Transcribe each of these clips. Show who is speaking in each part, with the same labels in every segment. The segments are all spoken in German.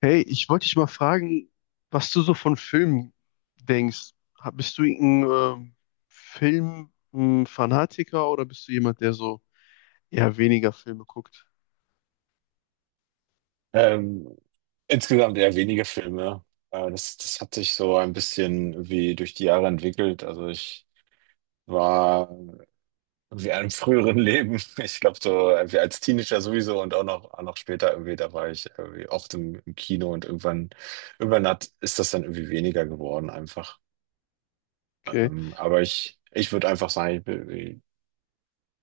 Speaker 1: Hey, ich wollte dich mal fragen, was du so von Filmen denkst. Bist du ein Filmfanatiker oder bist du jemand, der so eher weniger Filme guckt?
Speaker 2: Ähm, insgesamt eher wenige Filme. Das hat sich so ein bisschen wie durch die Jahre entwickelt. Also ich war wie einem früheren Leben, ich glaube so wie als Teenager sowieso und auch noch später irgendwie, da war ich irgendwie oft im Kino und irgendwann ist das dann irgendwie weniger geworden einfach.
Speaker 1: Okay.
Speaker 2: Aber ich würde einfach sagen,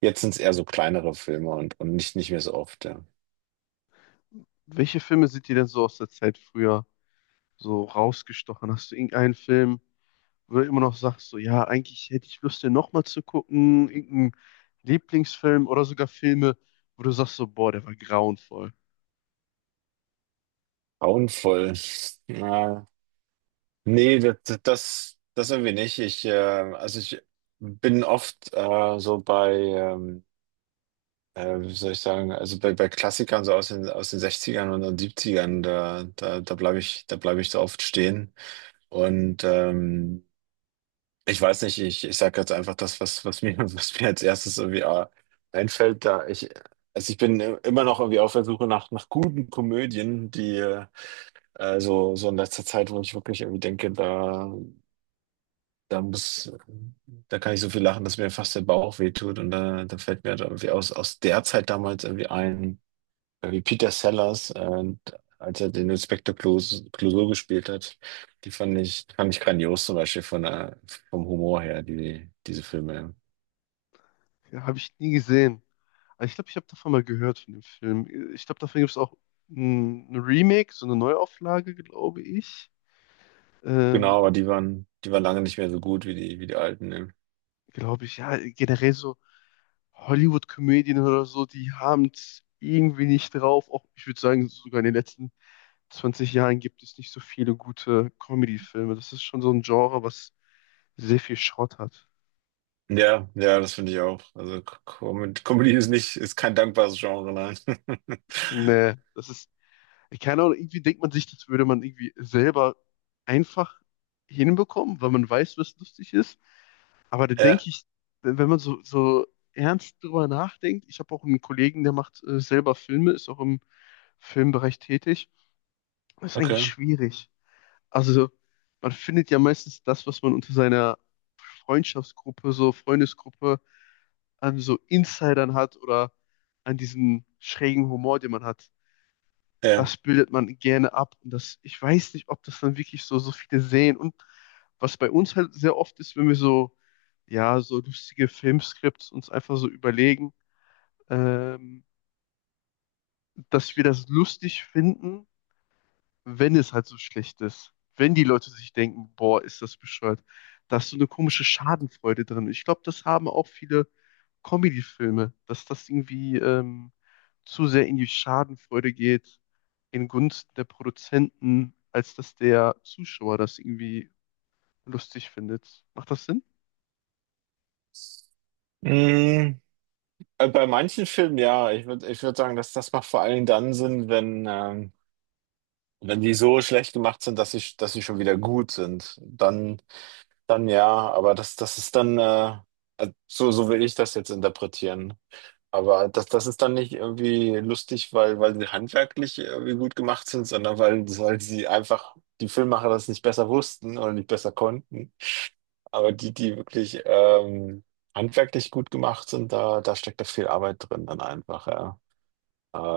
Speaker 2: jetzt sind es eher so kleinere Filme und nicht mehr so oft, ja.
Speaker 1: Welche Filme sind dir denn so aus der Zeit früher so rausgestochen? Hast du irgendeinen Film, wo du immer noch sagst, so ja, eigentlich hätte ich Lust, den nochmal zu gucken, irgendeinen Lieblingsfilm oder sogar Filme, wo du sagst so, boah, der war grauenvoll.
Speaker 2: Grauenvoll. Nee, das irgendwie nicht. Also ich bin oft wie soll ich sagen, also bei Klassikern so aus den Sechzigern und den Siebzigern. Da bleibe ich so oft stehen. Und ähm, ich weiß nicht, ich sage jetzt einfach das, was mir, was mir als erstes irgendwie einfällt, also ich bin immer noch irgendwie auf der Suche nach guten Komödien, so in letzter Zeit, wo ich wirklich irgendwie denke, da muss, da kann ich so viel lachen, dass mir fast der Bauch wehtut. Und da fällt mir halt irgendwie aus der Zeit damals irgendwie ein, wie Peter Sellers, als er den Inspektor Clouseau gespielt hat, die fand ich grandios zum Beispiel von der, vom Humor her, diese Filme.
Speaker 1: Ja, habe ich nie gesehen. Aber ich glaube, ich habe davon mal gehört, von dem Film. Ich glaube, davon gibt es auch ein Remake, so eine Neuauflage, glaube ich.
Speaker 2: Genau,
Speaker 1: Ähm,
Speaker 2: aber die waren lange nicht mehr so gut wie wie die alten, ne?
Speaker 1: glaube ich, ja, generell so Hollywood-Komödien oder so, die haben es irgendwie nicht drauf. Auch, ich würde sagen, sogar in den letzten 20 Jahren gibt es nicht so viele gute Comedy-Filme. Das ist schon so ein Genre, was sehr viel Schrott hat.
Speaker 2: Ja, ja, das finde ich auch. Also Comedy ist nicht, ist kein dankbares Genre, nein.
Speaker 1: Nee, das ist keine Ahnung, irgendwie denkt man sich, das würde man irgendwie selber einfach hinbekommen, weil man weiß, was lustig ist. Aber da denke
Speaker 2: Ja,
Speaker 1: ich, wenn man so ernst drüber nachdenkt, ich habe auch einen Kollegen, der macht selber Filme, ist auch im Filmbereich tätig. Das ist eigentlich
Speaker 2: okay.
Speaker 1: schwierig. Also, man findet ja meistens das, was man unter seiner Freundschaftsgruppe, so Freundesgruppe, an so Insidern hat oder an diesem schrägen Humor, den man hat,
Speaker 2: Ja.
Speaker 1: das bildet man gerne ab. Und das, ich weiß nicht, ob das dann wirklich so, so viele sehen. Und was bei uns halt sehr oft ist, wenn wir so, ja, so lustige Filmskripts uns einfach so überlegen, ähm, dass wir das lustig finden, wenn es halt so schlecht ist, wenn die Leute sich denken, boah, ist das bescheuert, da ist so eine komische Schadenfreude drin. Ich glaube, das haben auch viele Comedy-Filme, dass das irgendwie zu sehr in die Schadenfreude geht, in Gunst der Produzenten, als dass der Zuschauer das irgendwie lustig findet. Macht das Sinn?
Speaker 2: Mm. Bei manchen Filmen ja. Ich würd sagen, dass das macht vor allen Dingen dann Sinn, wenn die so schlecht gemacht sind, dass sie schon wieder gut sind. Dann, dann ja, aber das ist dann, so will ich das jetzt interpretieren. Aber das ist dann nicht irgendwie lustig, weil sie handwerklich irgendwie gut gemacht sind, sondern weil sie einfach die Filmemacher das nicht besser wussten oder nicht besser konnten. Aber die wirklich handwerklich gut gemacht sind, da steckt da viel Arbeit drin dann einfach, ja.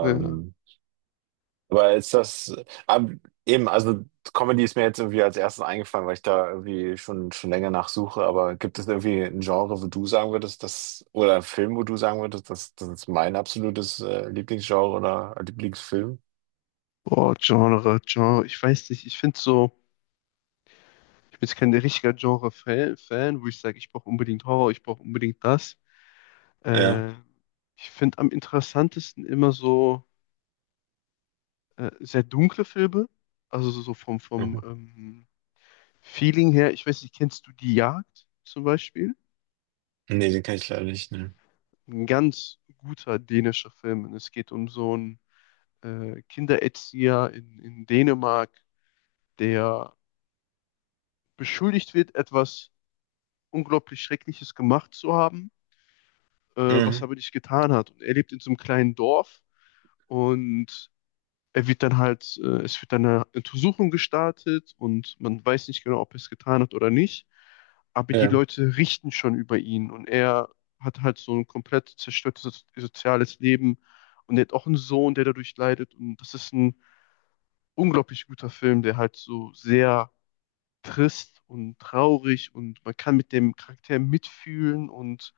Speaker 1: Ja.
Speaker 2: aber ist das, ab- eben, also Comedy ist mir jetzt irgendwie als erstes eingefallen, weil ich da irgendwie schon länger nachsuche. Aber gibt es irgendwie ein Genre, wo du sagen würdest, das, oder einen Film, wo du sagen würdest, das ist mein absolutes Lieblingsgenre oder Lieblingsfilm?
Speaker 1: Boah, Genre, ich weiß nicht, ich finde so, ich bin jetzt kein richtiger Genre-Fan, Fan, wo ich sage, ich brauche unbedingt Horror, ich brauche unbedingt das.
Speaker 2: Ja.
Speaker 1: Äh, ich finde am interessantesten immer so sehr dunkle Filme. Also so vom
Speaker 2: Mhm.
Speaker 1: Feeling her. Ich weiß nicht, kennst du Die Jagd zum Beispiel?
Speaker 2: Nee, den kenne ich leider nicht. Ne.
Speaker 1: Ein ganz guter dänischer Film. Und es geht um so einen Kindererzieher in Dänemark, der beschuldigt wird, etwas unglaublich Schreckliches gemacht zu haben, was er
Speaker 2: Mhm.
Speaker 1: aber nicht getan hat. Und er lebt in so einem kleinen Dorf und er wird dann halt, es wird dann eine Untersuchung gestartet und man weiß nicht genau, ob er es getan hat oder nicht. Aber die
Speaker 2: Ja.
Speaker 1: Leute richten schon über ihn und er hat halt so ein komplett zerstörtes soziales Leben und er hat auch einen Sohn, der dadurch leidet. Und das ist ein unglaublich guter Film, der halt so sehr trist und traurig und man kann mit dem Charakter mitfühlen und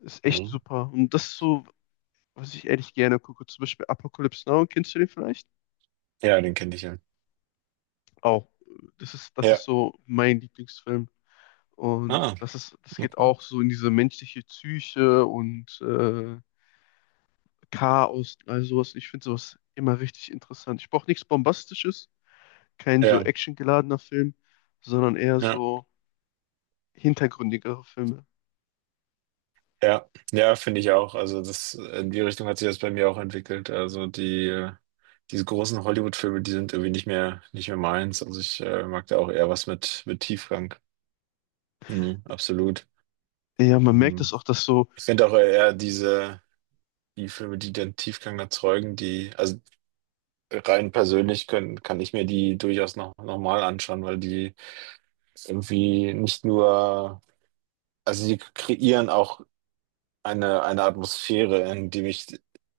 Speaker 1: ist echt
Speaker 2: Mhm.
Speaker 1: super. Und das ist so, was ich ehrlich gerne gucke. Zum Beispiel Apocalypse Now, kennst du den vielleicht?
Speaker 2: Ja, den kenne ich ja.
Speaker 1: Auch. Das
Speaker 2: Ja.
Speaker 1: ist so mein Lieblingsfilm. Und
Speaker 2: Ah,
Speaker 1: das ist, das geht
Speaker 2: okay.
Speaker 1: auch so in diese menschliche Psyche und Chaos, all sowas. Ich finde sowas immer richtig interessant. Ich brauche nichts Bombastisches, kein so
Speaker 2: Ja.
Speaker 1: actiongeladener Film, sondern eher
Speaker 2: Ja.
Speaker 1: so hintergründigere Filme.
Speaker 2: Ja, ja, finde ich auch. Also das, in die Richtung hat sich das bei mir auch entwickelt. Also diese großen Hollywood-Filme, die sind irgendwie nicht nicht mehr meins. Also ich mag da auch eher was mit Tiefgang. Mhm, absolut.
Speaker 1: Ja, man merkt
Speaker 2: Ähm,
Speaker 1: das auch, dass so,
Speaker 2: Ich finde auch eher die Filme, die dann Tiefgang erzeugen, also rein persönlich kann ich mir die durchaus noch, noch mal anschauen, weil die irgendwie nicht nur, also die kreieren auch eine Atmosphäre,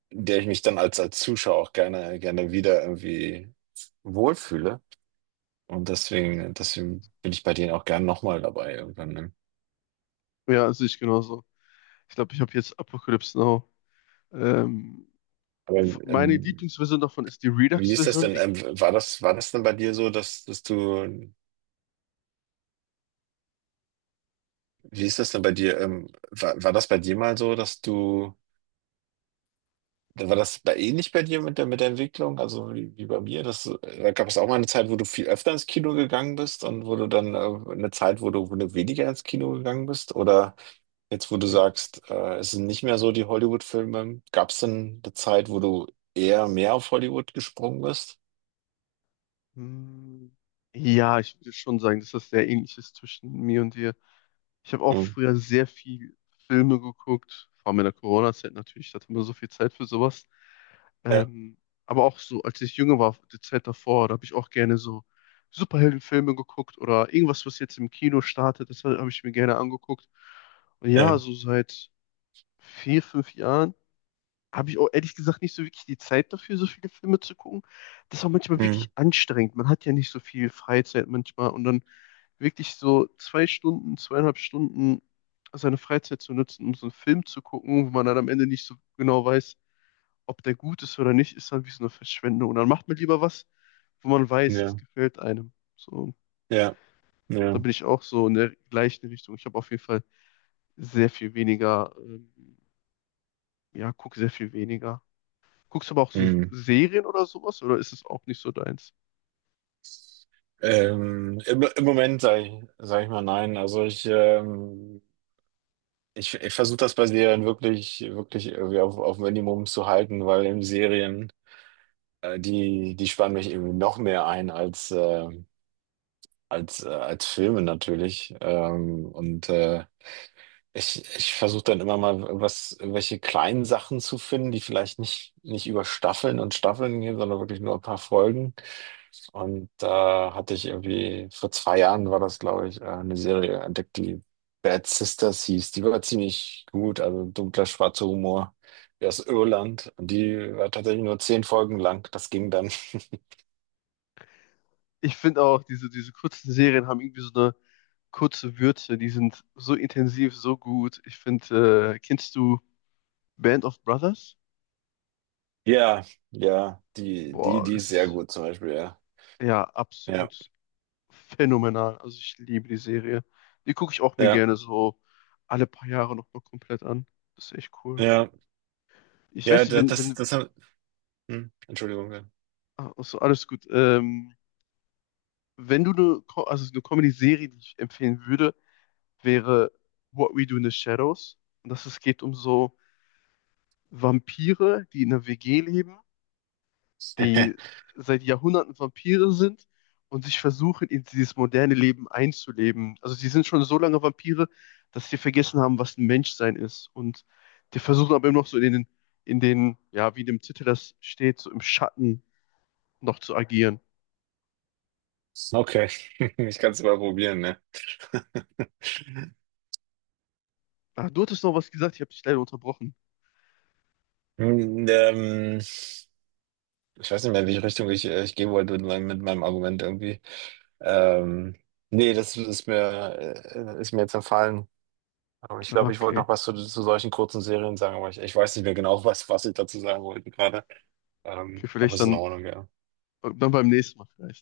Speaker 2: in der ich mich dann als Zuschauer auch gerne wieder irgendwie wohlfühle. Und deswegen bin ich bei denen auch gern nochmal dabei irgendwann. Ne?
Speaker 1: ja, sehe ich genauso. Ich glaube, ich habe jetzt Apocalypse Now. Ähm,
Speaker 2: Aber
Speaker 1: meine Lieblingsversion davon ist die
Speaker 2: wie ist das
Speaker 1: Redux-Version,
Speaker 2: denn?
Speaker 1: die.
Speaker 2: War das denn bei dir so, dass, dass du, Wie ist das denn bei dir? War das bei dir mal so, dass du war das bei ähnlich bei dir mit mit der Entwicklung, also wie, wie bei mir? Das, da gab es auch mal eine Zeit, wo du viel öfter ins Kino gegangen bist und wo du dann eine Zeit, wo wo du weniger ins Kino gegangen bist? Oder jetzt, wo du sagst, es sind nicht mehr so die Hollywood-Filme, gab es denn eine Zeit, wo du eher mehr auf Hollywood gesprungen bist?
Speaker 1: Hm, Ja, ich würde schon sagen, dass das sehr ähnlich ist zwischen mir und dir. Ich habe auch
Speaker 2: Hm.
Speaker 1: früher sehr viel Filme geguckt, vor allem in der Corona-Zeit natürlich, da hatte man so viel Zeit für sowas.
Speaker 2: Ja,
Speaker 1: Ähm, aber auch so, als ich jünger war, die Zeit davor, da habe ich auch gerne so Superheldenfilme geguckt oder irgendwas, was jetzt im Kino startet, das habe ich mir gerne angeguckt. Und ja,
Speaker 2: ja,
Speaker 1: so seit 4, 5 Jahren habe ich auch ehrlich gesagt nicht so wirklich die Zeit dafür, so viele Filme zu gucken. Das ist auch manchmal
Speaker 2: hm.
Speaker 1: wirklich anstrengend. Man hat ja nicht so viel Freizeit manchmal und dann wirklich so 2 Stunden, 2,5 Stunden seine Freizeit zu nutzen, um so einen Film zu gucken, wo man dann am Ende nicht so genau weiß, ob der gut ist oder nicht, ist dann wie so eine Verschwendung. Und dann macht man lieber was, wo man weiß,
Speaker 2: Ja,
Speaker 1: das gefällt einem. So,
Speaker 2: ja,
Speaker 1: da
Speaker 2: ja.
Speaker 1: bin ich auch so in der gleichen Richtung. Ich habe auf jeden Fall sehr viel weniger, ja, gucke sehr viel weniger. Guckst du aber auch so
Speaker 2: Hm.
Speaker 1: Serien oder sowas oder ist es auch nicht so deins?
Speaker 2: Im Moment sage ich, sag ich mal nein. Also ich ich, ich versuche das bei Serien wirklich, wirklich irgendwie auf Minimum zu halten, weil in Serien, die, die spannen mich irgendwie noch mehr ein als Filme natürlich. Ich versuche dann immer mal was, welche kleinen Sachen zu finden, die vielleicht nicht über Staffeln und Staffeln gehen, sondern wirklich nur ein paar Folgen. Und da hatte ich irgendwie, vor zwei Jahren war das, glaube ich, eine Serie entdeckt, die Bad Sisters hieß. Die war ziemlich gut, also dunkler, schwarzer Humor. Die aus Irland. Und die war tatsächlich nur 10 Folgen lang. Das ging dann.
Speaker 1: Ich finde auch, diese kurzen Serien haben irgendwie so eine kurze Würze, die sind so intensiv, so gut. Ich finde, kennst du Band of Brothers?
Speaker 2: Ja, ja,
Speaker 1: Boah,
Speaker 2: die
Speaker 1: das
Speaker 2: ist sehr
Speaker 1: ist
Speaker 2: gut zum Beispiel, ja.
Speaker 1: ja
Speaker 2: Ja,
Speaker 1: absolut phänomenal. Also ich liebe die Serie. Die gucke ich auch mir
Speaker 2: ja,
Speaker 1: gerne so alle paar Jahre nochmal komplett an. Das ist echt cool.
Speaker 2: ja,
Speaker 1: Ich
Speaker 2: ja,
Speaker 1: weiß nicht, wenn, wenn,
Speaker 2: Entschuldigung. Ja.
Speaker 1: also alles gut. Wenn du eine, also eine Comedy-Serie, die ich empfehlen würde, wäre What We Do in the Shadows. Und das es geht um so Vampire, die in einer WG leben, die seit Jahrhunderten Vampire sind und sich versuchen, in dieses moderne Leben einzuleben. Also sie sind schon so lange Vampire, dass sie vergessen haben, was ein Menschsein ist. Und die versuchen aber immer noch so in den, ja, wie in dem Titel das steht, so im Schatten noch zu agieren.
Speaker 2: Okay, ich kann es mal probieren, ne?
Speaker 1: Ah, du hattest noch was gesagt, ich habe dich leider unterbrochen.
Speaker 2: Hm, Ähm, Ich weiß nicht mehr, in welche Richtung ich gehen wollte mit mit meinem Argument irgendwie. Ähm, Nee, das ist mir jetzt entfallen. Aber ich
Speaker 1: Ah,
Speaker 2: glaube, ich wollte
Speaker 1: okay.
Speaker 2: noch was zu solchen kurzen Serien sagen, aber ich weiß nicht mehr genau, was, was ich dazu sagen wollte gerade.
Speaker 1: Okay,
Speaker 2: Aber
Speaker 1: vielleicht
Speaker 2: es ist in
Speaker 1: dann,
Speaker 2: Ordnung, ja.
Speaker 1: dann beim nächsten Mal vielleicht.